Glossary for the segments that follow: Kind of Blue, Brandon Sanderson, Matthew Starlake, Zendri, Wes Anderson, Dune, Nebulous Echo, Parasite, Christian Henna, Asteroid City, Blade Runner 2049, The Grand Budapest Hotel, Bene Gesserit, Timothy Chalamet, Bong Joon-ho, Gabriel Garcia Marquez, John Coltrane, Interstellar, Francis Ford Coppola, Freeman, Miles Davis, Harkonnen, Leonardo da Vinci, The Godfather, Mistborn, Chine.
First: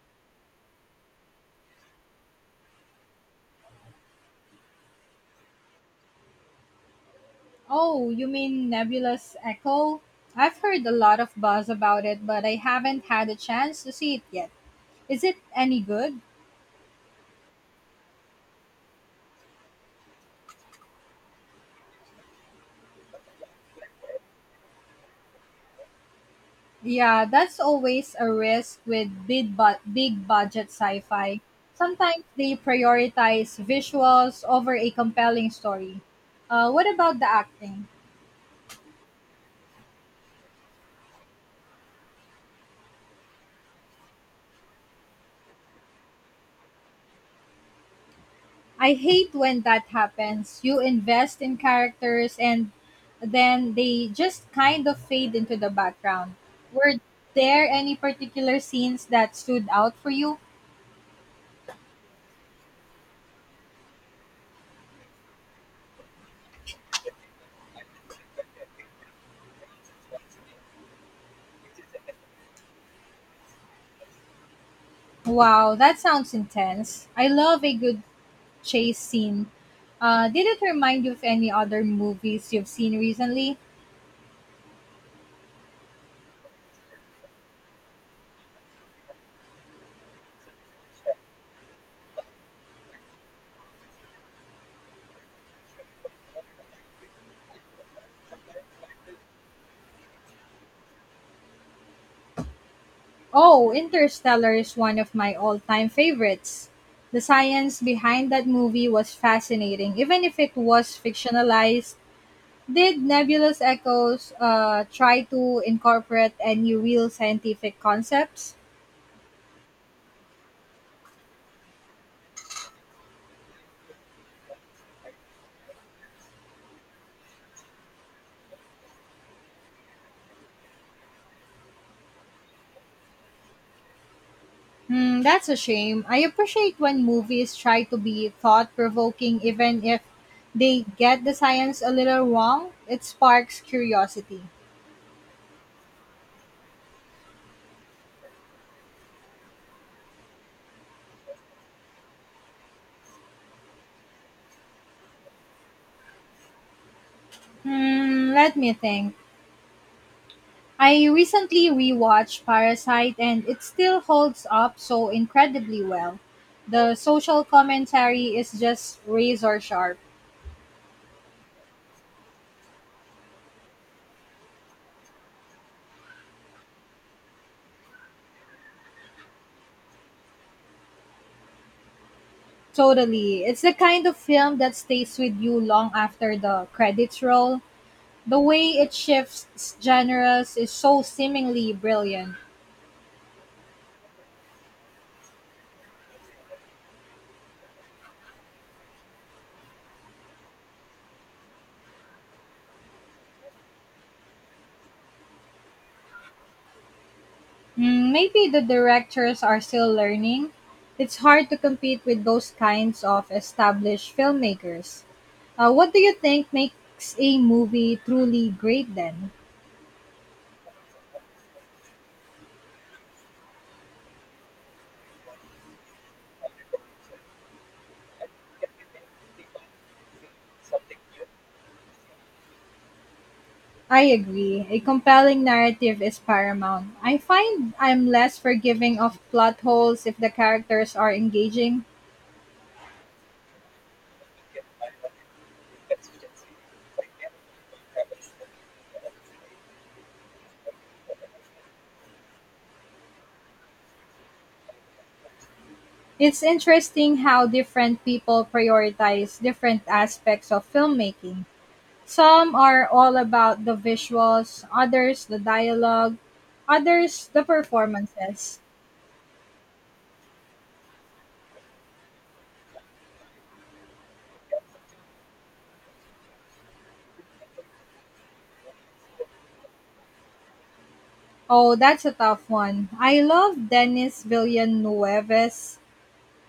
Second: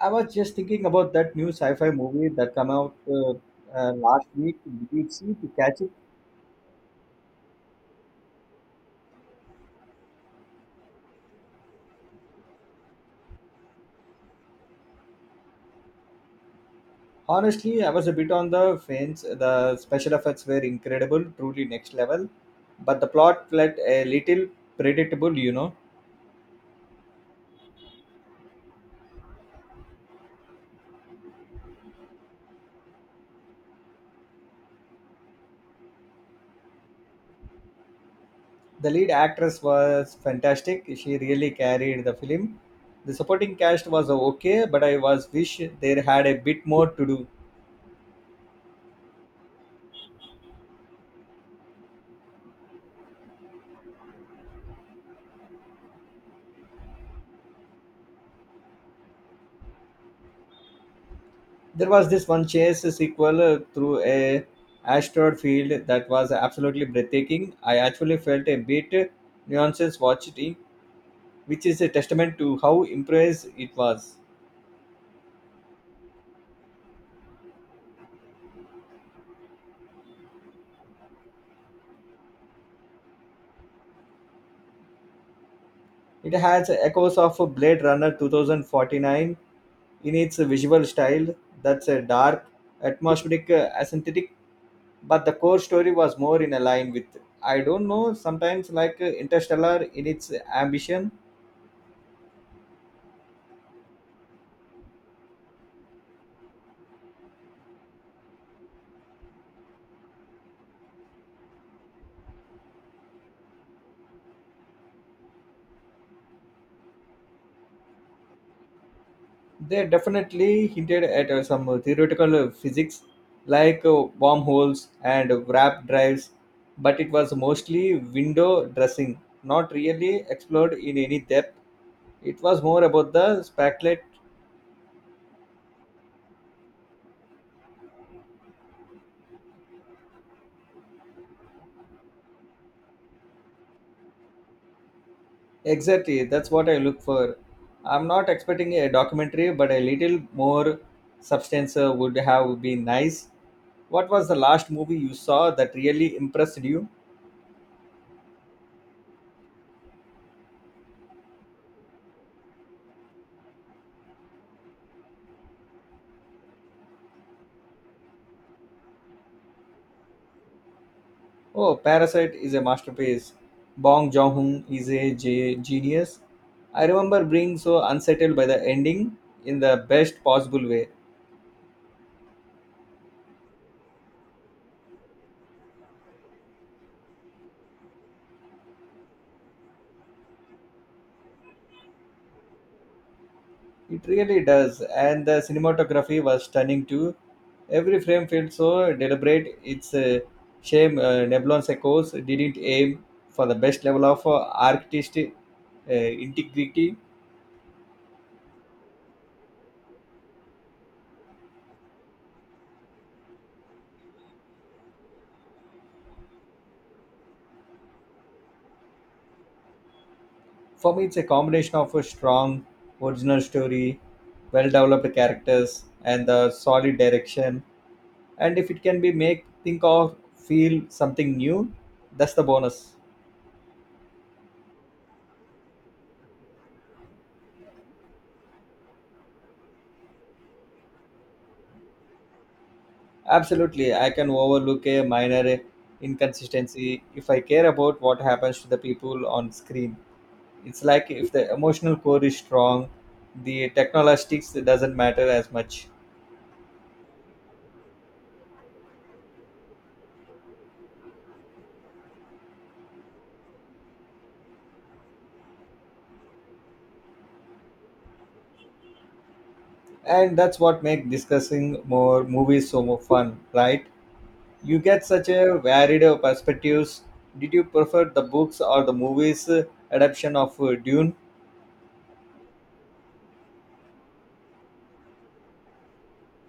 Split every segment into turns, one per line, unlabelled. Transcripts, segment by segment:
I was just thinking about that new sci-fi movie that came out last week. Did you see to catch it?
Oh, you mean Nebulous Echo? I've heard a lot of buzz about it, but I haven't had a chance to see it yet. Is it any good?
Honestly, I was a bit on the fence. The special effects were incredible, truly next level, but the plot felt a little predictable.
Yeah, that's always a risk with big, big budget sci fi. Sometimes they prioritize visuals over a compelling story. What about the acting?
The lead actress was fantastic. She really carried the film. The supporting cast was okay, but I was wish there had a bit more to do.
I hate when that happens. You invest in characters and then they just kind of fade into the background. Were there any particular scenes that stood out for you?
There was this one chase sequel through a asteroid field that was absolutely breathtaking. I actually felt a bit nuances watching, which is a testament to how impressed it was.
Wow, that sounds intense. I love a good chase scene. Did it remind you of any other movies you've seen recently?
It has echoes of Blade Runner 2049 in its visual style. That's a dark, atmospheric, aesthetic, but the core story was more in a line with, I don't know, sometimes like Interstellar in its ambition.
Oh, Interstellar is one of my all time favorites. The science behind that movie was fascinating, even if it was fictionalized. Did Nebulous Echoes try to incorporate any real scientific concepts?
They definitely hinted at some theoretical physics like wormholes and warp drives, but it was mostly window dressing, not really explored in any depth. It was more about the speculate.
Hmm, that's a shame. I appreciate when movies try to be thought provoking, even if they get the science a little wrong. It sparks curiosity.
Exactly, that's what I look for. I'm not expecting a documentary, but a little more substance would have been nice. What was the last movie you saw that really impressed you?
Hmm, let me think. I recently rewatched Parasite and it still holds up so incredibly well. The social commentary is just razor sharp.
Oh, Parasite is a masterpiece. Bong Joon-ho is a genius. I remember being so unsettled by the ending in the best possible way.
Totally. It's the kind of film that stays with you long after the credits roll. The way it shifts genres is so seemingly brilliant.
It really does, and the cinematography was stunning too. Every frame felt so deliberate. It's a shame Neblon Sekos didn't aim for the best level of artistic integrity.
Mm, maybe the directors are still learning. It's hard to compete with those kinds of established filmmakers. What do you think makes a movie truly great then?
For me, it's a combination of a strong original story, well-developed characters, and the solid direction, and if it can be make think of feel something new, that's the bonus.
I agree. A compelling narrative is paramount. I find I'm less forgiving of plot holes if the characters are engaging.
Absolutely, I can overlook a minor inconsistency if I care about what happens to the people on screen. It's like if the emotional core is strong, the technologistics doesn't matter as much.
It's interesting how different people prioritize different aspects of filmmaking. Some are all about the visuals, others the dialogue, others the performances.
And that's what makes discussing more movies so more fun, right? You get such a varied perspectives. Did you prefer the books or the movies adaptation of Dune?
Oh, that's a tough one. I love Denis Villeneuve's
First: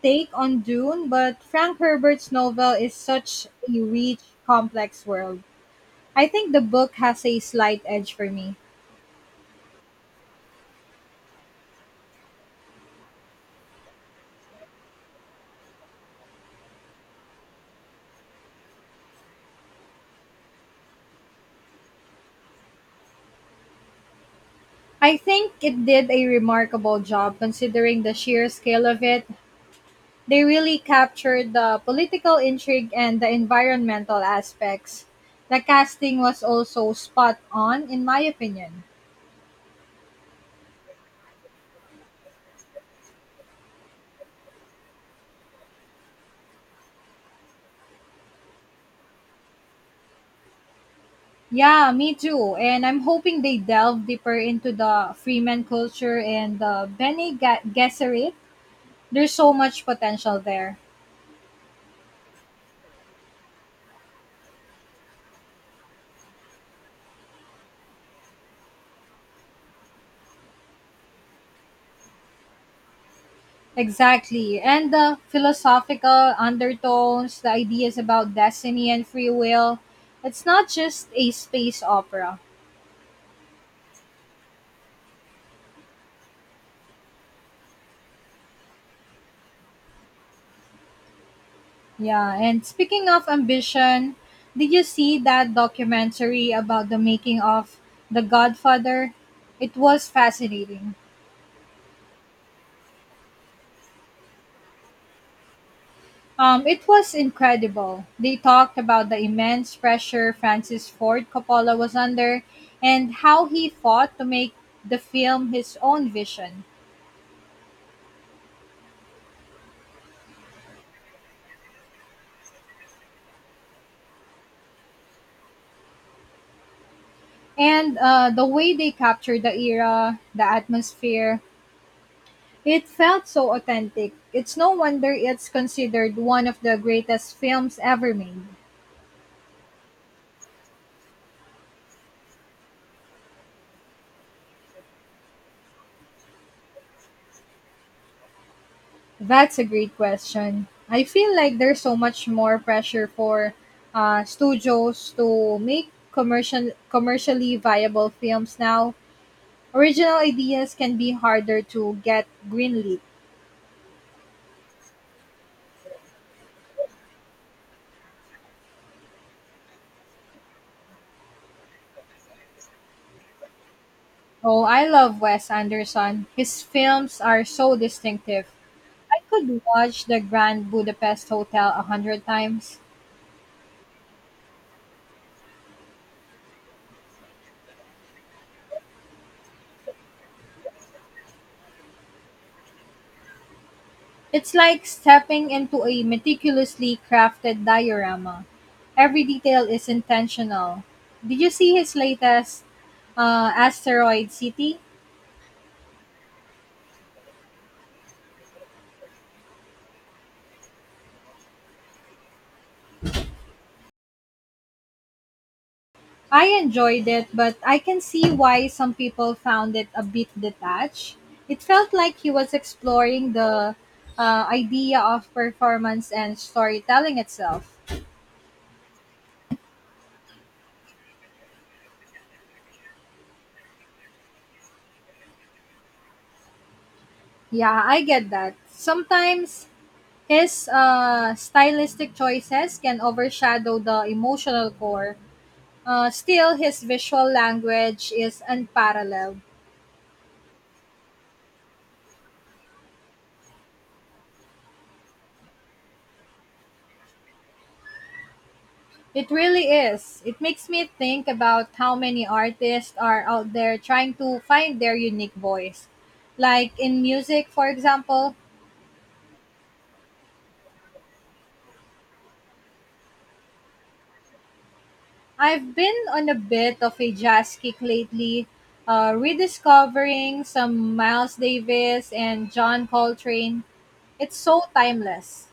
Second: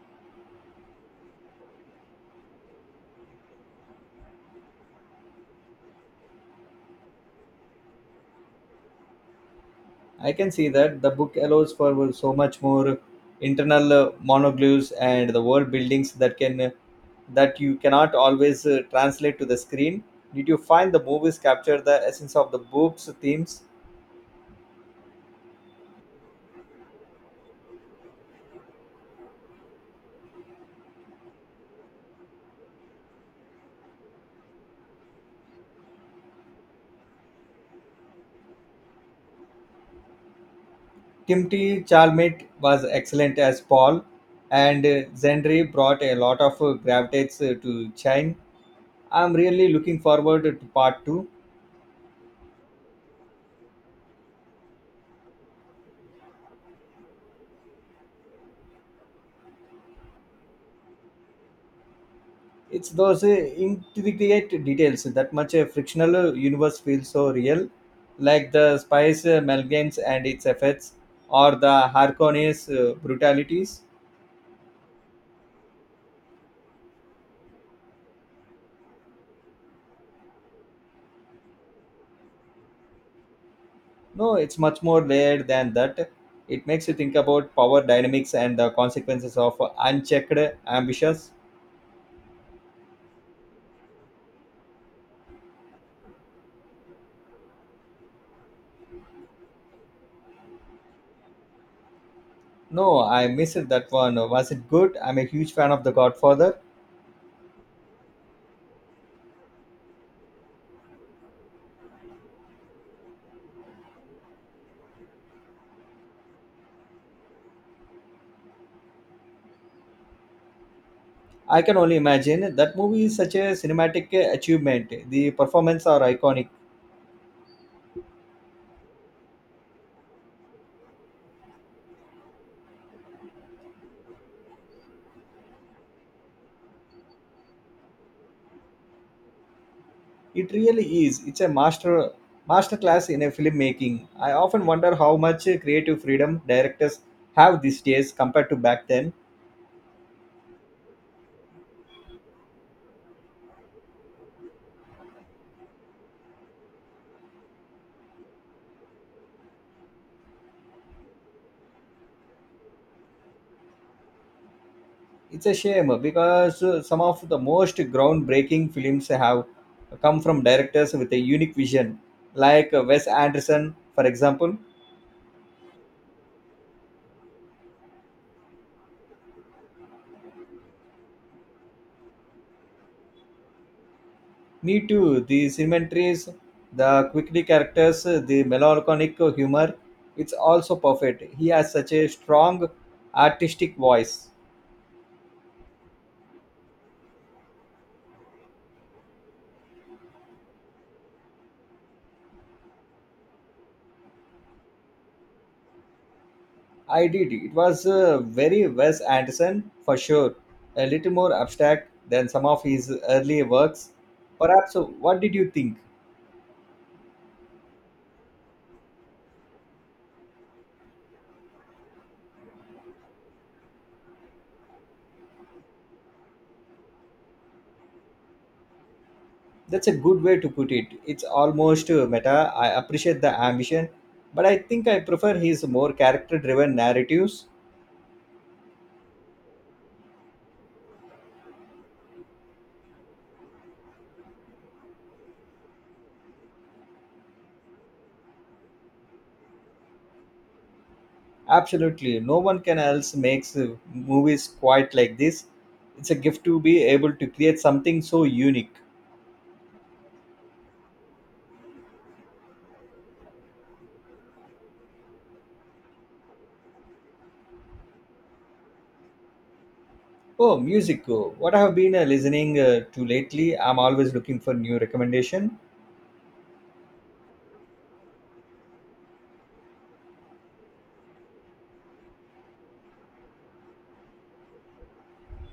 take on Dune, but Frank Herbert's novel is such a rich, complex world. I think the book has a slight edge for me.
I can see that the book allows for so much more internal monoglyphs and the world buildings that can that you cannot always translate to the screen. Did you find the movies capture the essence of the book's themes?
I think it did a remarkable job considering the sheer scale of it. They really captured the political intrigue and the environmental aspects. The casting was also spot on, in my opinion.
Timothy Chalamet was excellent as Paul, and Zendri brought a lot of gravitas to Chine. I'm really looking forward to part two.
Yeah, me too. And I'm hoping they delve deeper into the Freeman culture and the Bene Gesserit. There's so much potential there.
It's those intricate details that much a frictional universe feels so real, like the spice amalgams and its effects, or the Harkonnens brutalities.
Exactly. And the philosophical undertones, the ideas about destiny and free will. It's not just a space opera.
No, it's much more layered than that. It makes you think about power dynamics and the consequences of unchecked ambitions.
Yeah, and speaking of ambition, did you see that documentary about the making of The Godfather? It was fascinating.
No, I missed that one. Was it good? I'm a huge fan of The Godfather.
It was incredible. They talked about the immense pressure Francis Ford Coppola was under and how he fought to make the film his own vision.
I can only imagine that movie is such a cinematic achievement. The performances are iconic.
And the way they captured the era, the atmosphere, it felt so authentic. It's no wonder it's considered one of the greatest films ever made.
It really is. It's a masterclass in a filmmaking. I often wonder how much creative freedom directors have these days compared to back then.
That's a great question. I feel like there's so much more pressure for studios to make commercially viable films now. Original ideas can be harder to get greenlit.
It's a shame because some of the most groundbreaking films have come from directors with a unique vision, like Wes Anderson, for example.
Oh, I love Wes Anderson. His films are so distinctive. I could watch The Grand Budapest Hotel 100 times.
Me too. The cemeteries, the quickly characters, the melancholic humor. It's also perfect. He has such a strong artistic voice.
It's like stepping into a meticulously crafted diorama. Every detail is intentional. Did you see his latest, Asteroid City?
I did. It was very Wes Anderson for sure, a little more abstract than some of his earlier works. Perhaps, what did you think?
I enjoyed it, but I can see why some people found it a bit detached. It felt like he was exploring the idea of performance and storytelling itself.
That's a good way to put it. It's almost meta. I appreciate the ambition, but I think I prefer his more character driven narratives.
Yeah, I get that. Sometimes his stylistic choices can overshadow the emotional core. Still, his visual language is unparalleled.
Absolutely. No one can else makes movies quite like this. It's a gift to be able to create something so unique.
It really is. It makes me think about how many artists are out there trying to find their unique voice. Like in music, for example,
Oh, music. Oh, what I have been listening to lately. I'm always looking for new recommendation.
I've been on a bit of a jazz kick lately, rediscovering some Miles Davis and John Coltrane. It's so timeless.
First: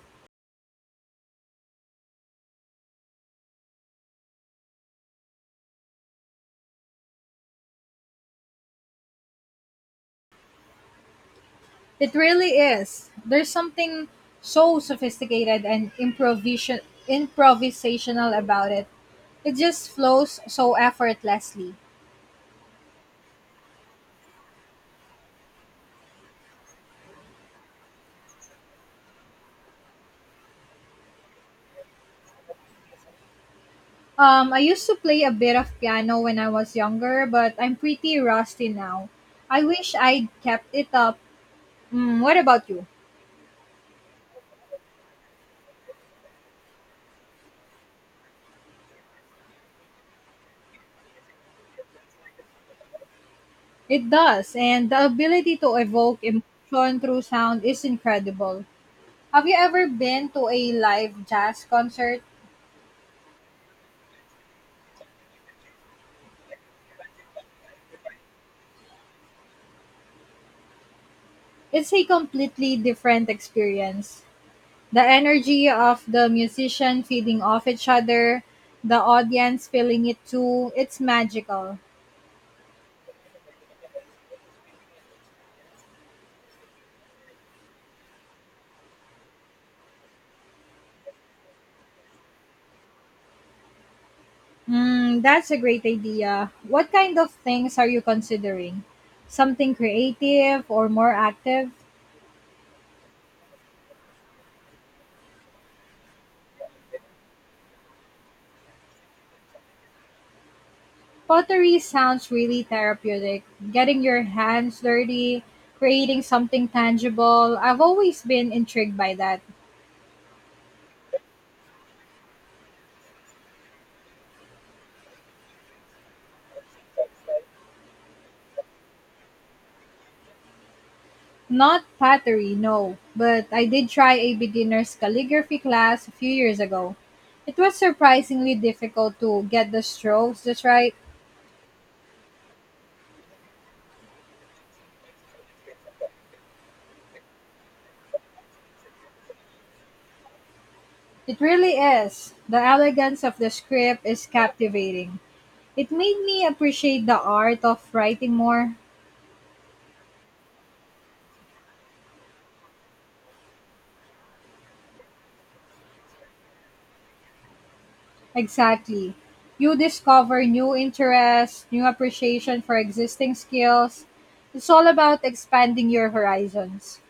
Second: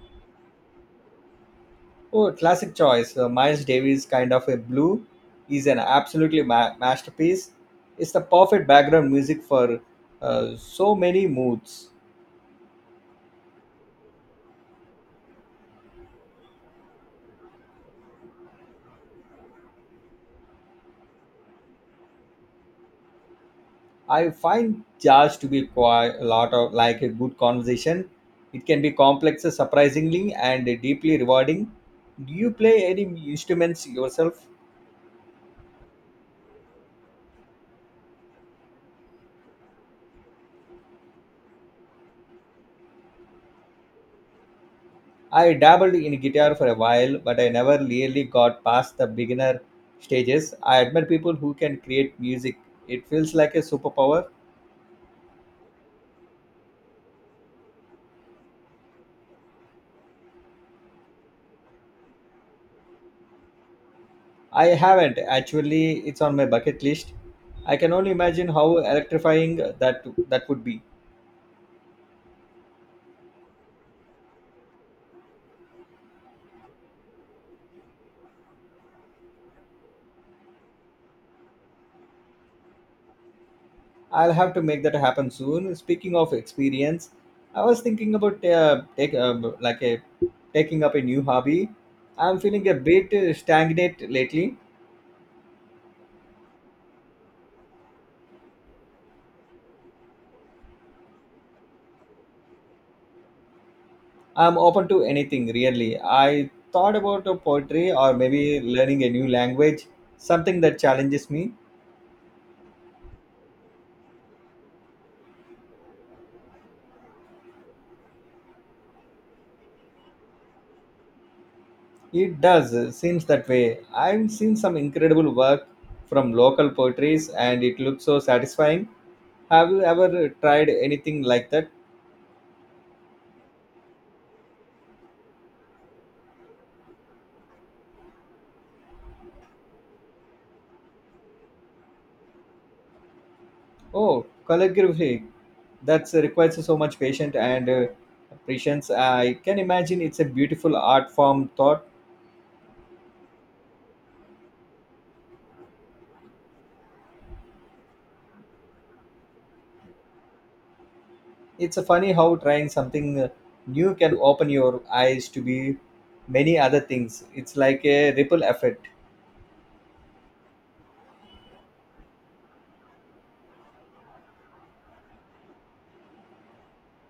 Oh, classic choice. Miles Davis, kind of a blue, is an absolutely masterpiece. It's the perfect background music for so many moods.
It really is. There's something so sophisticated and improvisational about it. It just flows so effortlessly.
I find jazz to be quite a lot of like a good conversation. It can be complex, surprisingly, and deeply rewarding. Do you play any instruments yourself?
I used to play a bit of piano when I was younger, but I'm pretty rusty now. I wish I'd kept it up. Mm, what about you?
I dabbled in guitar for a while, but I never really got past the beginner stages. I admire people who can create music. It feels like a
It
superpower.
does, and the ability to evoke emotion through sound is incredible. Have you ever been to a live jazz concert?
I haven't actually. It's on my bucket list. I can only imagine how electrifying that would be.
It's a completely different experience. The energy of the musician feeding off each other, the audience feeling it too, it's magical.
I'll have to make that happen soon. Speaking of experience, I was thinking about take like a taking up a new hobby. I'm feeling a bit stagnant lately.
Mm, that's a great idea. What kind of things are you considering? Something creative or more active?
I'm open to anything, really. I thought about poetry or maybe learning a new language, something that challenges me.
Pottery sounds really therapeutic. Getting your hands dirty, creating something tangible. I've always been intrigued by that.
It does, seems that way. I've seen some incredible work from local poetries and it looks so satisfying. Have you ever tried anything like that?
Not pottery, no, but I did try a beginner's calligraphy class a few years ago. It was surprisingly difficult to get the strokes just right.
Oh, calligraphy. That requires so much patience and patience. I can imagine it's a beautiful art
It
form
really
thought.
is. The elegance of the script is captivating. It made me appreciate the art of writing more.
It's a funny how trying something new can open your eyes to be many other things. It's like a ripple effect.
Exactly. You discover new interests, new appreciation for existing skills. It's all about expanding your horizons.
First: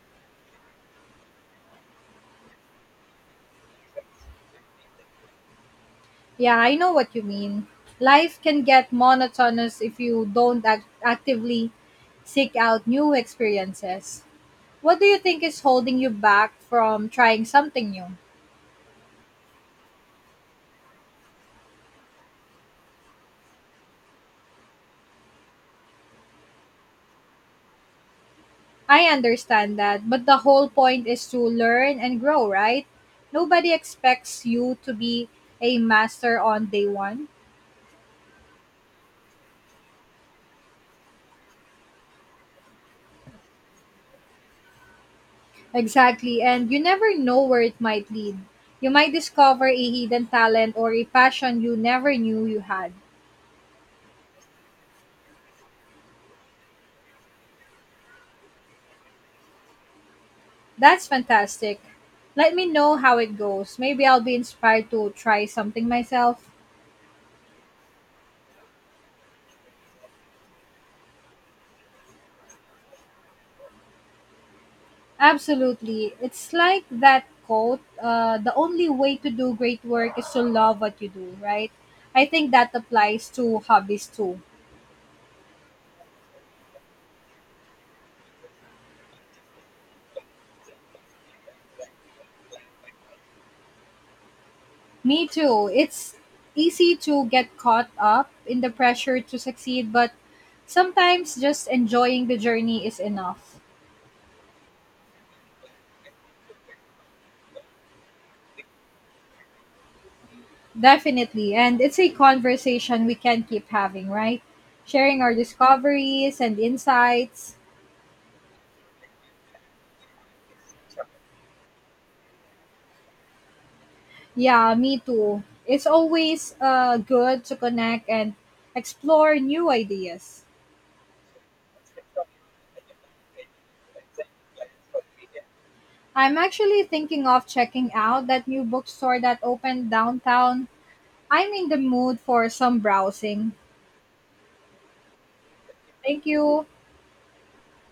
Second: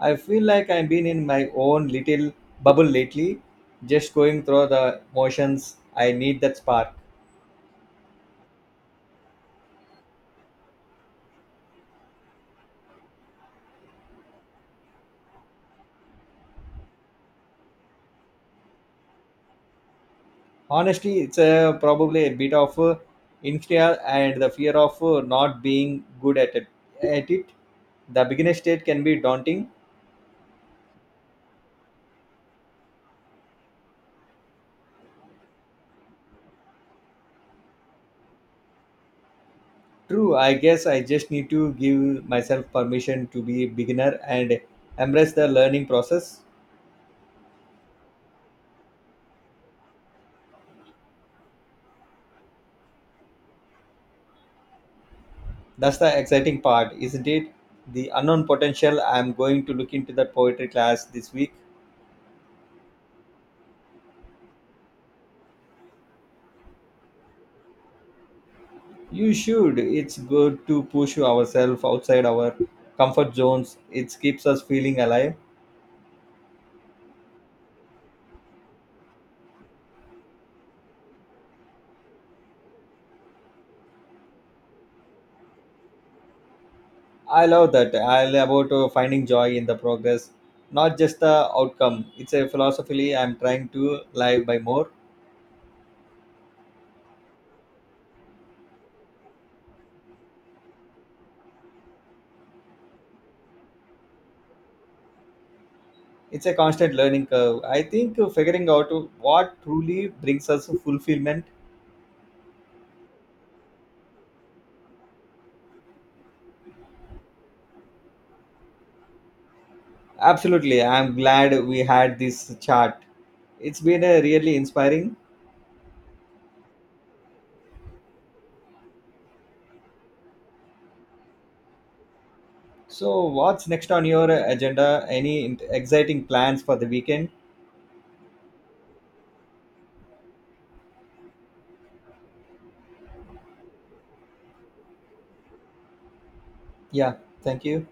I feel like I've been in my own little bubble lately, just going through the motions. I need that
Yeah, I know
spark.
what you mean. Life can get monotonous if you don't actively seek out new experiences. What do you think is holding you back from trying something new?
Honestly, probably a bit of insecurity and the fear of not being good at it. At it, the beginner state can
I
be daunting.
understand that, but the whole point is to learn and grow, right? Nobody expects you to be a master on day 1.
True, I guess I just need to give myself permission to be a beginner and embrace the learning process.
Exactly, and you never know where it might lead. You might discover a hidden talent or a passion you never knew you had.
That's the exciting part, isn't it? The unknown potential. I'm going to look into that poetry class
That's
this week.
fantastic. Let me know how it goes. Maybe I'll be inspired to try something myself.
You should. It's good to push ourselves outside our comfort zones. It keeps us feeling alive.
Absolutely. It's like that quote, the only way to do great work is to love what you do, right? I think that applies to hobbies too.
I love that. I love about finding joy in the progress, not just the outcome. It's a philosophy I'm trying to live by more.
Me too. It's easy to get caught up in the pressure to succeed, but sometimes just enjoying the journey is enough.
It's a constant learning curve. I think figuring out what truly brings us fulfillment.
Definitely. And it's a conversation we can keep having, right? Sharing our discoveries and insights.
Absolutely. I'm glad we had this chat. It's been a really
Yeah, me
inspiring.
too. It's always good to connect and explore new ideas.
So, what's next on your agenda? Any exciting
I'm
plans for
actually
the
thinking
weekend?
of checking out that new bookstore that opened downtown. I'm in the mood for some browsing. Thank you.
Yeah, thank you.